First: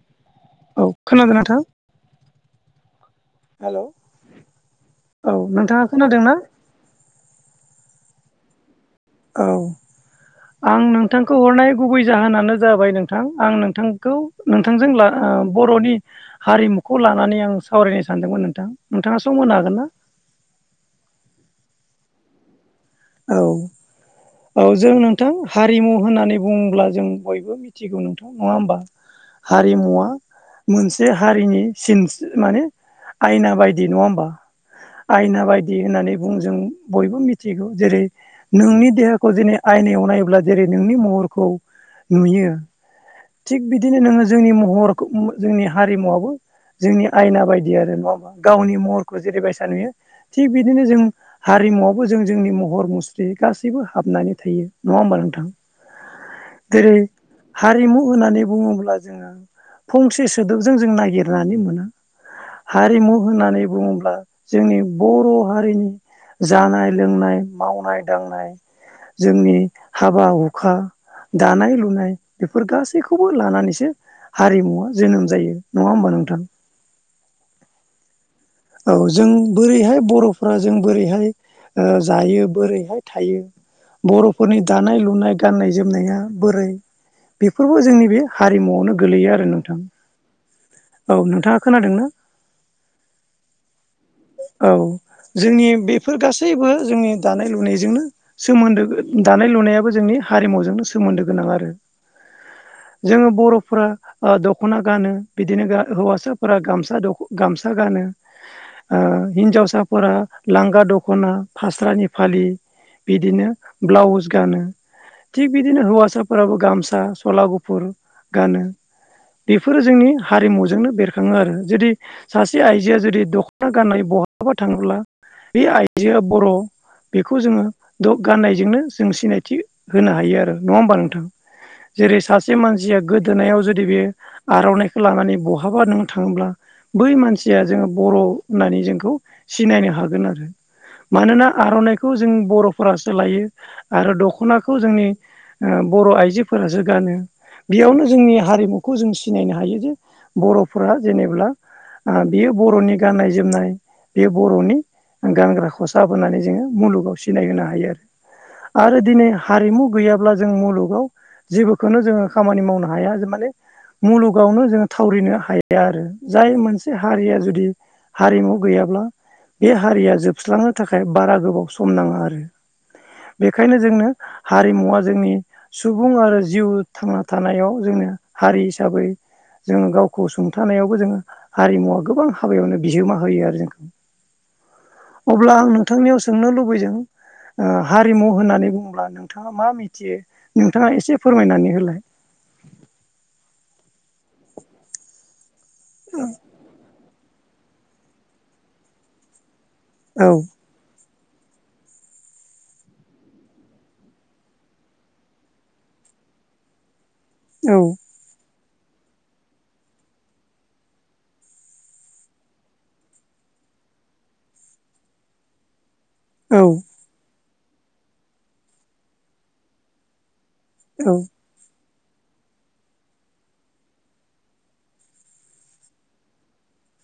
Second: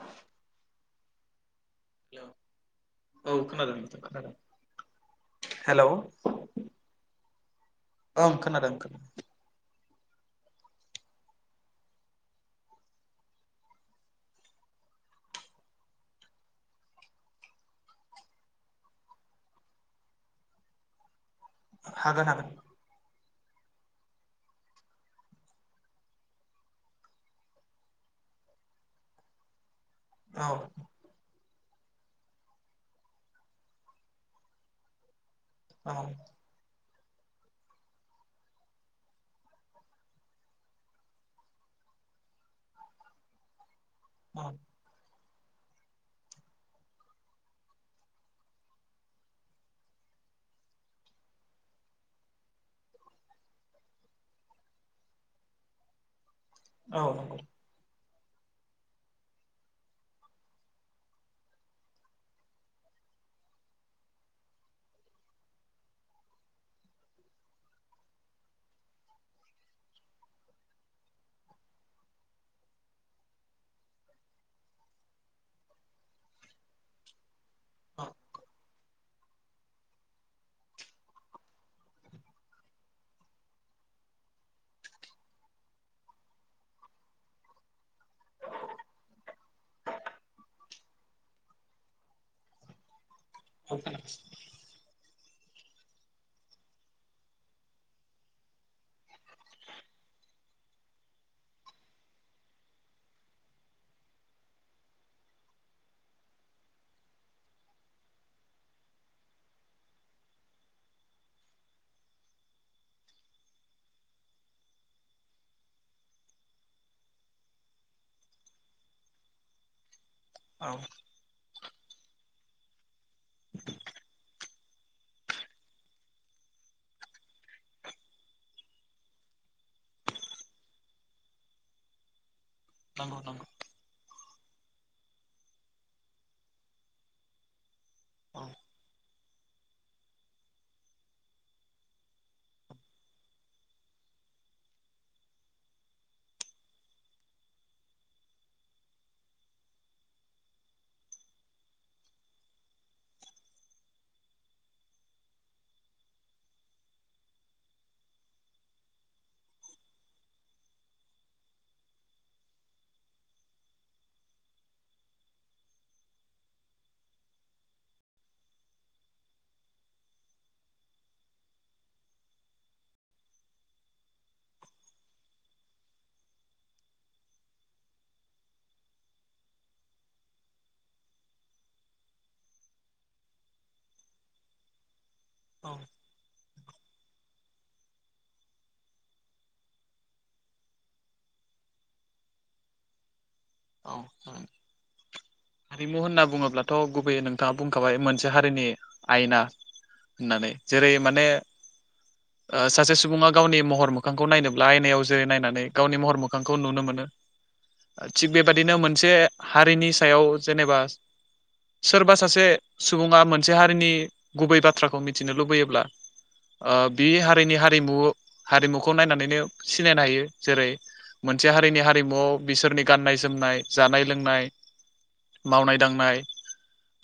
[inaudible] औ खोनादों नोंथा हेलौ औ खोनादों नोंथां खोनादों औ नोंथाङा हेलौ। खोनादोंना ओं खोनादोंं। औ आं नोंथांखौ हरनाय गुबै जाहोनानो जाबाय नोंथां आं नोंथांखौ नोंथांजों आ बर'नि हारिमुखौ लानानै आं सावरायनो सानदोंमोन नोंथां नोंथाङा सम होनो हागोन ना? [inaudible] हागोन हागोन। औ औ जों नोंथां हारिमु होननानै बुङोब्ला जों बयबो मिथिगौ नोंथां नङा होमबा? हारिमुवा औ मोनसे हारिनि सिनस माने आयना बायदि नङा होमबा आइना बायदि औ होननानै बुं जों बयबो मिथिगौ। जेरै नोंनि देहाखौ जेरै आयनायाव नायोब्ला जेरै नोंनि महरखौ नुयो थिग बिदिनो नोङो जोंनि औ महरखो जोंनि हारिमुवाबो जोंनि आयना बायदि आरो नङा होमा गावनि महरखौ जेरैबायसा नुयो थिग बिदिनो जों हारि रिमुआवबो जों जोंनि महर मुस्रि गासैबो हाबनानै थायो नङा होमबा नोंथां? जेरै औ नंगौ हारिमु होननानै बुङोब्ला जोङो फंसे सोदोबजों जों नागिरनानै मोना। हारिमु होननानै बुङोब्ला जोंनि बर' हारिनि जानाय लोंनाय मावनाय दांनाय जोंनि हाबा हुखा दानाय लुनाय बेफोर गासैखौबो लानानैसो हारिमुआ जोनोम जायो नङा होमबा नोंथां औ औ जों बोरैहाय बर'फ्रा जों बोरैहाय जायो बोरैहाय थायो बर'फोरनि दानाय लुनाय गान्नाय जोमनाया बोरै बेफोरबो जोंनि बे हारिमुआवनो गोलैयो आरो नोंथां औ नोंथाङा खोनादोंना [inaudible] औ जोंनि बेफोर गासैबो जोंनि दानाय लुनायजोंनो सोमोन्दो दानाय लुनायाबो जोंनि हारिमुजोंनो सोमोन्दो गोनां आरो जोङो बर'फोरा ओ दख'ना गानो बिदिनो हौवासाफोरा गामसा गानो ओ हिनजावसाफोरा लांगा दख'ना फास्रानि फालि बिदिनो ब्लाउस गानो थिग बिदिनो हौवासाफोराबो गामसा सला गुफुर गानो बेफोरो जोंनि औ हारिमुजोंनो बेरखाङो आरो जुदि सासे आइजोआ जुदि दखना गाननानै बहाबा थाङोब्ला बे आइजोआ बर' बेखौ जोङो द गाननायजोंनो जों सिनायथि होनो हायो आरो नङा होमबा नोंथां जेरै सासे मानसिया नंगौ नंगौ गोदोनायाव जुदि बे आर'नाइखौ लानानै बहाबा नोङो थाङोब्ला बै मानसिया जोङो बर' औ होननानै जोंखौ सिनायनो हागोन आरो मानोना आर'नाइखौ जों बर'फोरासो लायो आरो दख'नाखौ जोंनि बर' आइजोफोरासो गानो बेयावनो जोंनि हारिमुखौ जों सिनायनो हायो जे बर'फोरा जेनेब्ला ओ बेयो बर'नि गाननाय जोमनाय बेयो बर'नि गानग्रा खसाब होनानै जोङो मुलुगाव सिनाय होनो हायो आरो आरो दिनै हारिमु गैयाब्ला जों मुलुगाव जेबोखौनो जोङो खामानि मावनो हाया माने मुलुगावनो जोङो थावरिनो हाया आरो जाय मोनसे हारिया जुदि हारिमु गैयाब्ला बे हारिया जोबस्रांनो थाखाय बारा गोबाव सम नाङा आरो बेखायनो जोंनो हारिमुवा जोंनि सुबुं आरो जिउ थांना थानायाव जों हारि हिसाबै जोङो गावखौ सुंथानायावबो जोङो हारिमुवा गोबां हाबायावनो बिहोमा होयो आरो जोंखौ अब्ला आं औ औ नोंथांनियाव सोंनो लुबैदों ओ हारिमु होननानै बुङोब्ला नोंथाङा मा मिथियो नोंथाङा एसे फोरमायनानै होलाय [inaudible] औ हारिमु होनना बुङोब्लाथ गुबैयै नों बिथांङा बुंखाबाय मोनसे हारिनि आयना औ होननानै जेरै माने सासे सुबुङा गावनि महर मोखांखौ नायनोब्ला आयनायाव जेरै नायनानै गावनि महर मोखांखौ नुनो मोनो औ थिग बेबादिनो मोनसे हारिनि सायाव जेनेबा सोरबा सासे सुबुङा मोनसे हारिनि गुबै बाथ्राखौ मिथिनो लुबैयोब्ला औ ओ बे हारिनि हारिमु हारिमुखौ नायनानैनो सिनायनो हायो जेरै औ मोनसे हारिनि हारिमुआव बिसोरनि गाननाय जोमनाय जानाय लोंनाय मावनाय दांनाय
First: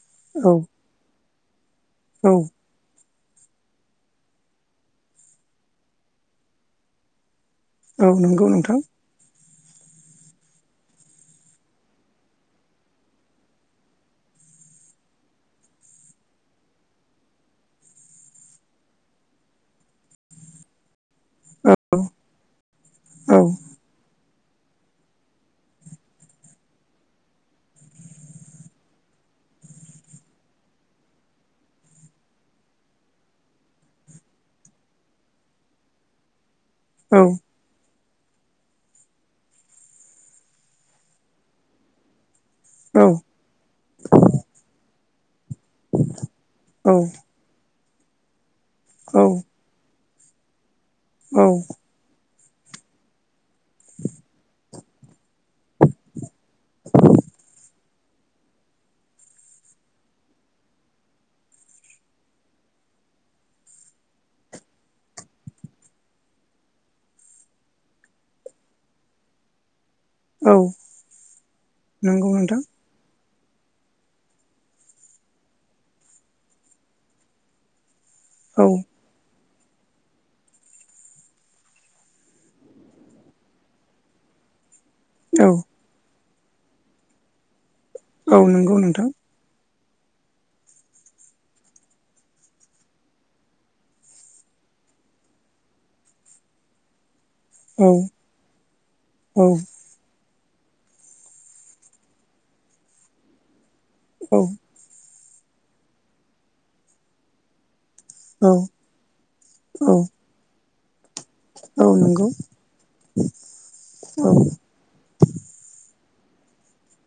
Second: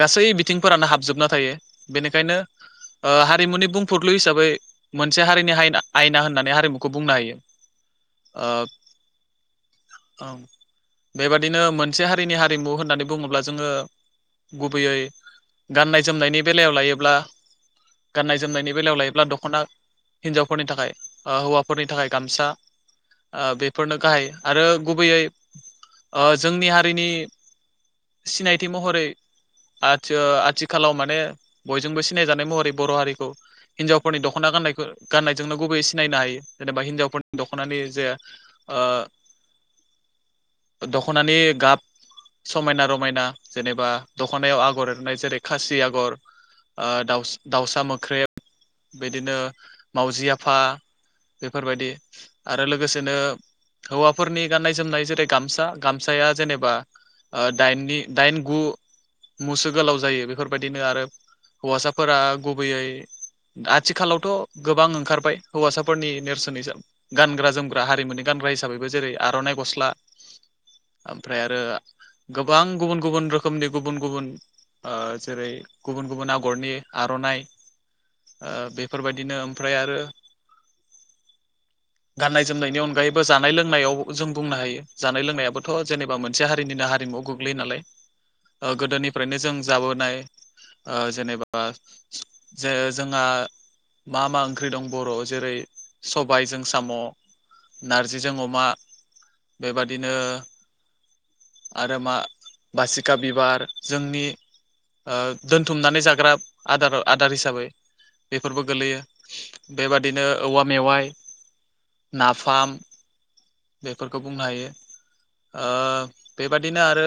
गासै औ बिथिंफोरानो हाबजोबना थायो औ बेनिखायनो ओ हारिमुनि बुंफुरलु हिसाबै मोनसे हारिनिना आयना होननानै हारिमुखौ बुंनो हायो औ नंगौ नोंथां औ बेबादिनो मोनसे हारिनि हारिमु होननानै बुङोब्ला जोङो गुबैयै गाननाय जोमनायनि बेलायाव लायोब्ला गाननाय जोमनायनि बेलायाव लायोब्ला दखना हिन्जावफोरनि थाखाय ओ औ हौवाफोरनि थाखाय गामसा औ ओ बेफोरनो गाहाय आरो गुबैयै ओ जोंनि हारिनि सिनायथि महरै आथि आथिखालाव माने बयजोंबो सिनायजानाय महरै बर' हारिखौ हिन्जावफोरनि दखना गाननायखौ गाननायजोंनो गुबैयै सिनायनो हायो जेनेबा औ हिन्जावफोरनि दखनानि जे ओ दखनानि गाब समायना रमायना जेनेबा दखनायाव आगर नाय जेरै खासि ओ आगर औ दाउ दाउसा मोख्रेब बिदिनो औ मावजि आफा औ बेफोरबायदि आरो लोगोसेनो हौवाफोरनि गाननाय जोमनाय जेरै गामसा गामसाया जेनेबा दाइननि दाइन गु मुसो गोलाव जायो बेफोरबायदिनो आरो हौवासाफोरा गुबैयै आथिखालावथ गोबां ओंखारबाय हौवासाफोरनि नेरसोन गानग्रा जोमग्रा हारिमुनि गान [unintelligible] हिसाबैबो जेरै आरइ गस्ला औ ओमफ्राय आरो नंगौ नोंथां गोबां गुबुन गुबुन रोखोम रोखोमनि गुबुन गुबुन ओ जेरै गुबुन गुबुन आगरनि आरनाइ ओ औ बेफोरबायदिनो ओमफ्राय आरो गाननाय जोमनायनि अनगायैबो जानाय लोंनायाव जों बुंनो हायो जानाय औ लोंनायाबोथ जेनेबा मोनसे हारिनिनो हारिमुआव गोग्लैयो नालाय औ नंगौ नोंथां गोदोनिफ्रायनो जों जाबोनाय जेनेबा जे जोंहा मा मा ओंख्रि दं बर जेरै सबायजों साम औ नारजिजों अमा औ ओ आरो मा बासिखा बिबार जोंनि औ ओ दोनथुमनानै जाग्रा आदार आदार हिसाबै औ बेफोरबो गोलैयो औ बेबादिनो औवा मेवाइ औ नंगौ नाफाम बेफोरखौ औ बुंनो हायो ओ बेबादिनो आरो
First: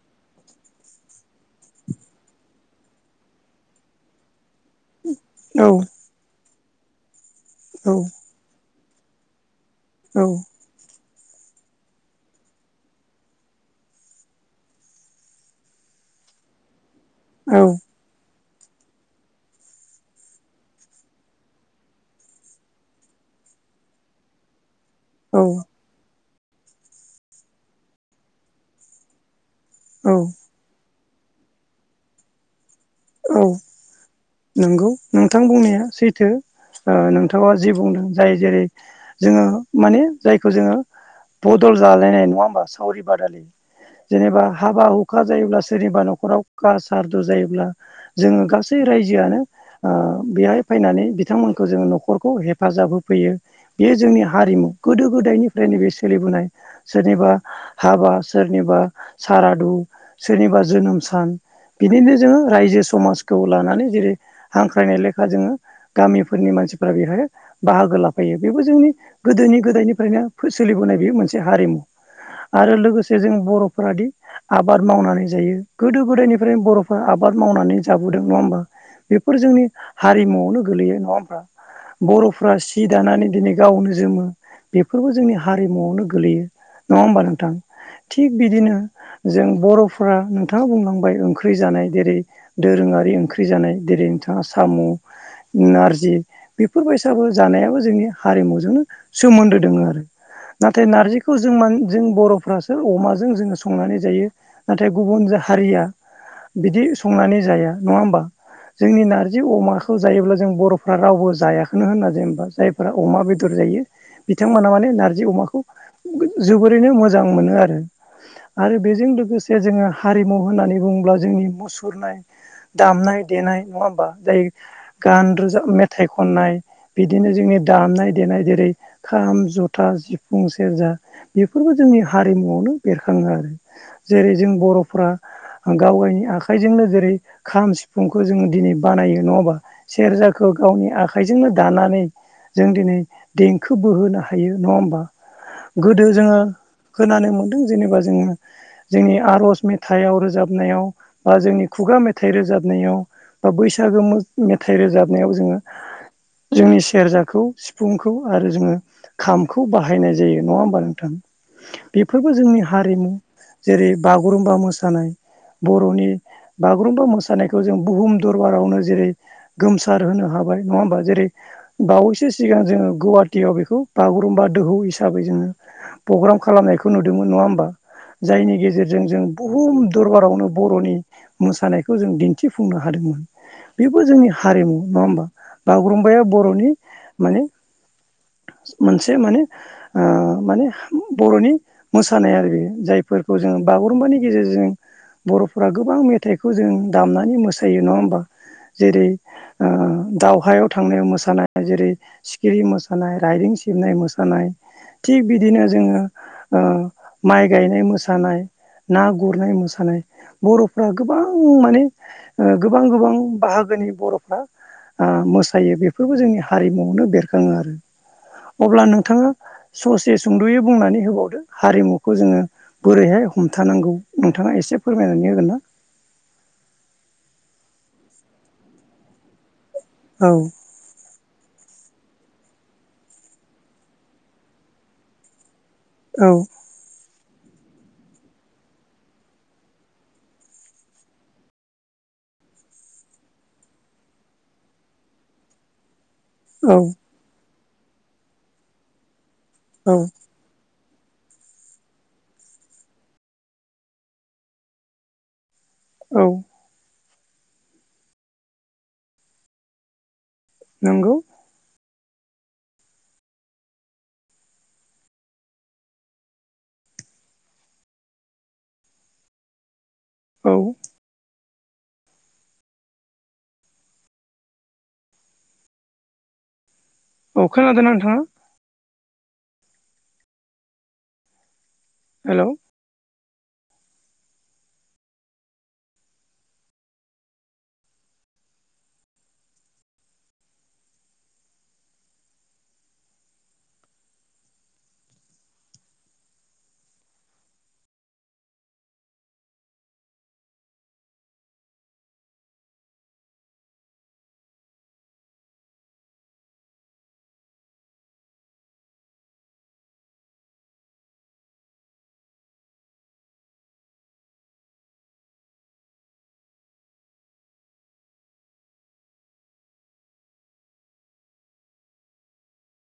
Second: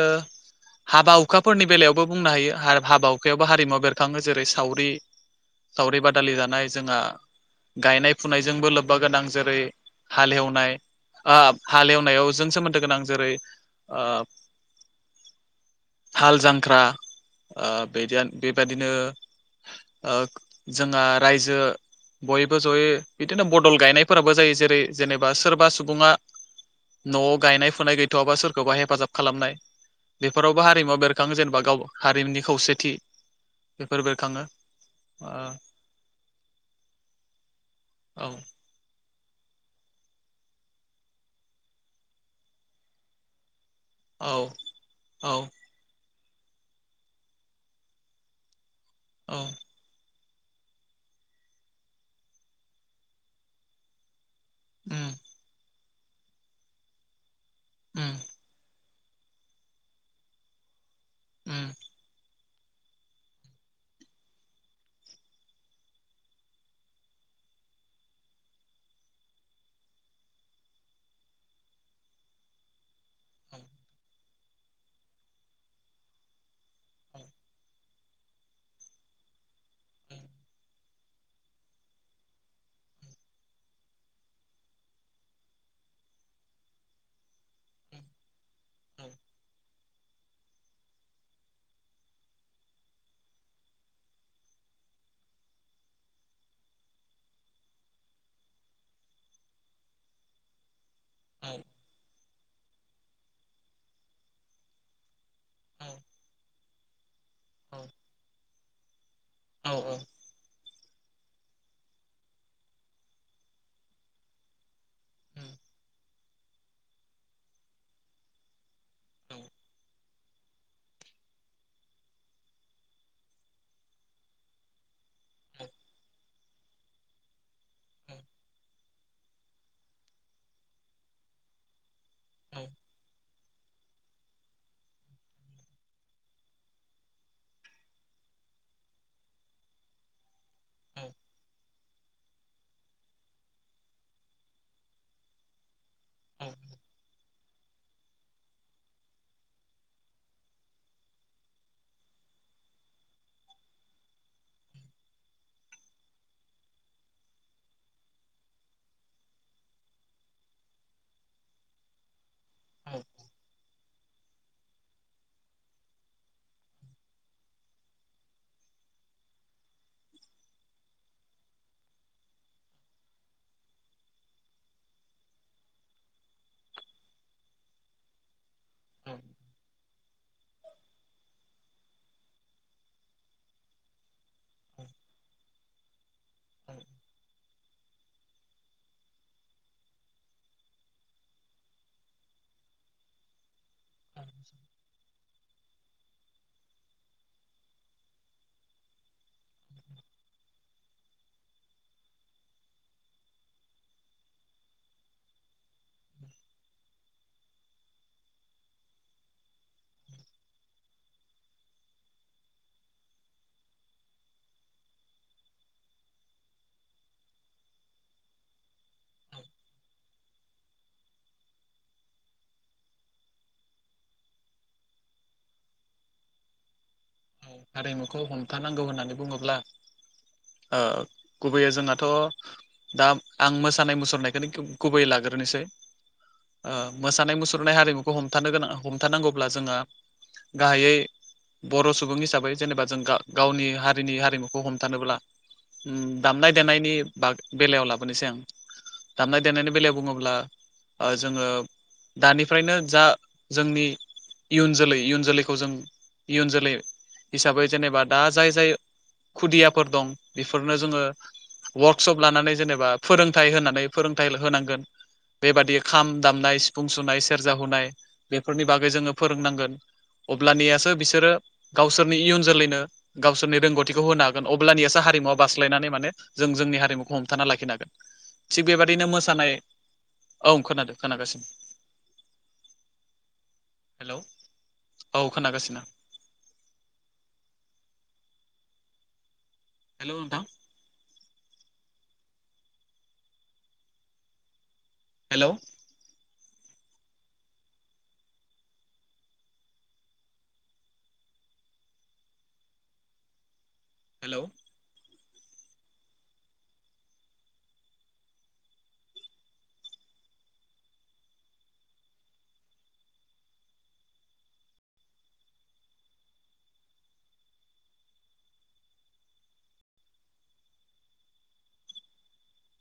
हाबा हुखाफोरनि बेलायावबो बुंनो हायो हाबा हुखायावबो हारिमुव बेरखाङो जेरै सावरि औ सावरि बादालि जानाय जोंहा औ गायनाय फुनायजोंबो बो गोनां जेरै औ हालेवनाय ओ हालेवनायाव जों सोमोन्दो गोनां जेरै ओ हाल जांख्रा ओ बेदि बेबायादिनो ओ जोंहा रायजो। बयबो जयै बिदिनो बदल गायनायफोराबो जायो जेरै। जेनेबा औ सोरबा सुबुङा न'आव गायनाय फुनाय गैथ'वाबा सोरखौबा हेफाजाब खालामनाय। बेफोरावबो हारिमुआ बेरखाङो जेनेबा गाव हारिमुनि खौसे। औ नंगौ ओ नोंथां बुंनाया सैथो ओ नोंथाङा जे बु दों औ जाय जेरै जोङो माने जायखौ जोङो बदल जालायनाय नङा होमबा सावरि बादालि जेनेबा औ हाबा हुखा औ जायोब्ला सोरनिबा न'खराव कास सारदु जायोब्ला जोङो गासै औ रायजोआनो ओ बेहाय फैनानै बिथांमोनखौ जोङो न'खरखौ हेफाजाब होफैयो बेयो जोंनि हारिमु गोदो उम गोदायनिफ्रायनो बे सोलिबोनाय सोरनिबा हाबा उम सोरनिबा सारादु सोरनिबा जोनोम सान उम बिदिनो जोङो रायजो समाजखौ लानानै जेरै हांख्रायनाय लेखा जोङो गामिफोरनि मानसिफ्रा बेहाय बाहागो लाफायो बेबो जोंनि गोदोनि गोदायनिफ्रायनो सोलिबोनाय बे मोनसे हारिमु। आरो लोगोसे जों औ बर'फोरादि आबाद मावनानै जायो गोदो गोदायनिफ्रायनो बर'फोरा औ आबाद आबाद मावनानै जाबोदों नङा होमबा बेफोर जोंनि हारिमुआवनो गोलैयो नङा होमबा? बर'फ्रा सि दानानै दिनै गावनो जोमो। बेफोरबो जोंनि हारिमुआवनो गोलैयो नङा होमबा नोंथां? थिग बिदिनो जों बर'फ्रा नोंथाङा बुंलांबाय ओंख्रि जानाय जेरै दोरोङारि ओंख्रि जानाय जेरै नोंथाङा साम'। नारजि बेफोर बैसागु जानायाबो जोंनि हारिमुजोंनो सोमोन्दो दोङो आरो। नाथाय नारजिखौ औ जोंमा जों बर'। फोरासो अमाजों संनानै जायो नाथाय गुबुन हारिया बिदि। संनानै जाया औ नङा होमबा जोंनि नारजि अमाखौ जायोब्ला जों बर'। फोरा रावबो जायाखनो होनना जेनबा जायफ्रा अमा बेदर जायो बिथांमोना माने नारजि औ अमाखौ। जोबोरैनो मोजां मोनो आरो। आरो बेजों लोगोसे जोङो हारिमु होननानै बुंङोब्ला। जोंनि मुसुरनाय दामनाय देनाय नङा होमबा जाय। गान रोजाब मेथाइ खननाय। बिदिनो जोंनि दामनाय देनाय जेरै खाम जथा सिफुं सेरजा बेफोरबो जोंनि। हारिमुआवनो बेरखाङो आरो जेरै जों बर'फ्रा गाव गावनि आखाइजोंनो जेरै खाम सिफुंखौ जोङो दिनै बानायो नङाबा सेरजाखौ गावनि। नि आखाइजोंनो दानानै जों दिनै देंखो बोहोनो हायो नङा होमबा? गोदो जोङो। खोनानो मोनदों जेनेबा जोङो जोंनि आर'ज मेथाइाव रोजाब। नायाव बा जोंनि खुगा मेथाइ रोजाबनायाव। बा बैसागो मो मेथाइ रोजाबनायाव जोङो। जोंनि सेरजाखौ सिफुंखौ आरो जोङो खामखौ बाहायनाय जायो नङा होमबा नोंथां? बेफोरबो जोंनि औ हारिमु जेरै बागुरुमबा मोसानाय। बर'नि बागुरुम्बा मोसानायखौ जों बुहुम दरबारावनो जेरै गोमसार होन। हाबाय नङा होमा जेरै बावैसो सिगां जोङो गुवाटियाव बेखौ बागुरुम्बा दोहौ हिसाबै। जोंङो फ्रग्राम खालामनायखौ नुदोंमोन नङा होमबा जायनि गेजेरजों औ जों बुहम। दरबारावनो बर'नि मोसानायखौ जों दिन्थिफुंनो हादोंमोन बेबो जोंनि। हारिमु औ नङा होमबा बागुरुम्बाया बर'नि माने। मोनसे माने ओ माने बर'नि मोसानाय आरो बे जायफोरखौ जोङो। बागुरुम्बानि गेजेरजों बर'फोरा गोबां मेथाइखौ जों दामनानै मोसायो नङा होमबा? जेरै ओ दावहायाव थांनाय मोसानाय जेरै सिखिरि मोसानाय राइदिं। सिबनाय मोसानाय। थिग बिदिनो जोङो ओ माइ गायनाय मोसानाय ना गुरनाय मोसानाय। नाय बर'फ्रा गोबां माने गोबां गोबां बाहागोनि बर'फ्रा। आ मोसायो बेफोरबो जोंनि हारिमुआवनो बेरखाङो आरो। अब्ला नोंथाङा ससे सुंद'यै बुंनानै होबावदो हारिमुखौ जोङो बोरैहाय हमथानांगौ नोंथाङा एसे फोरमायनानै होगोन ना? औ हारिमुखौ हमथानांगौ होननानै बुङोब्ला औ ओ गुबैयै जोंहाथ' दा आं मोसानाय मुसुरनायखौनो गु-गुबैयै लाग्रोनोसै। औ ओ मोसानाय मुसुरनाय हारिमुखौ हमथानो गोनां हमथानांगौब्ला जोङो। गाहायै बर' सु बुं हिसाबै जेनेबा जों गा-गावनि हारिनि हारिमुखौ हमथानोब्ला उम दामनाय औ देनायनि बाग-बेलायाव लाबोनोसै आं दामनाय देनायनि औ बेलायाव बुङोब्ला। ओ जोङो दानिफ्रायनो जा जोंनि इयुन जोलै इयुन जोलै खौ जों औ इयुन जोलै हिसाबै जेनेबा दा जाय जाय खुदियाफोर दं। बेफोरनो जोङो नंगौ वार्कशप लानानै जेनेबा फोरोंथाइ होनानै फोरोंथाइल होनांगोन। बेबादि खाम दामनाय सिफुं सुनाय सेरजा हुनाय बेफोरनि बागै जोङो फोरोंनांगोन। औ अब्लानियासो बिसोरो गावसोरनि इयुन जोलैनो गावसोरनि रोंगौथिखौ होनो हागोन अब्लानियासो हारिमुवा बास्लायनानै माने जों जोंनि हा रिमुखौ औ हमथाना लाखिनो खोनादोंना हागोन नोंथाङा थिक बेबा दिनो मोसानाय औ खोनादों खोनागासिनो। हेल' हेलौ औ खोनागासिनो हेल' नोंथां। हेल' हेलौ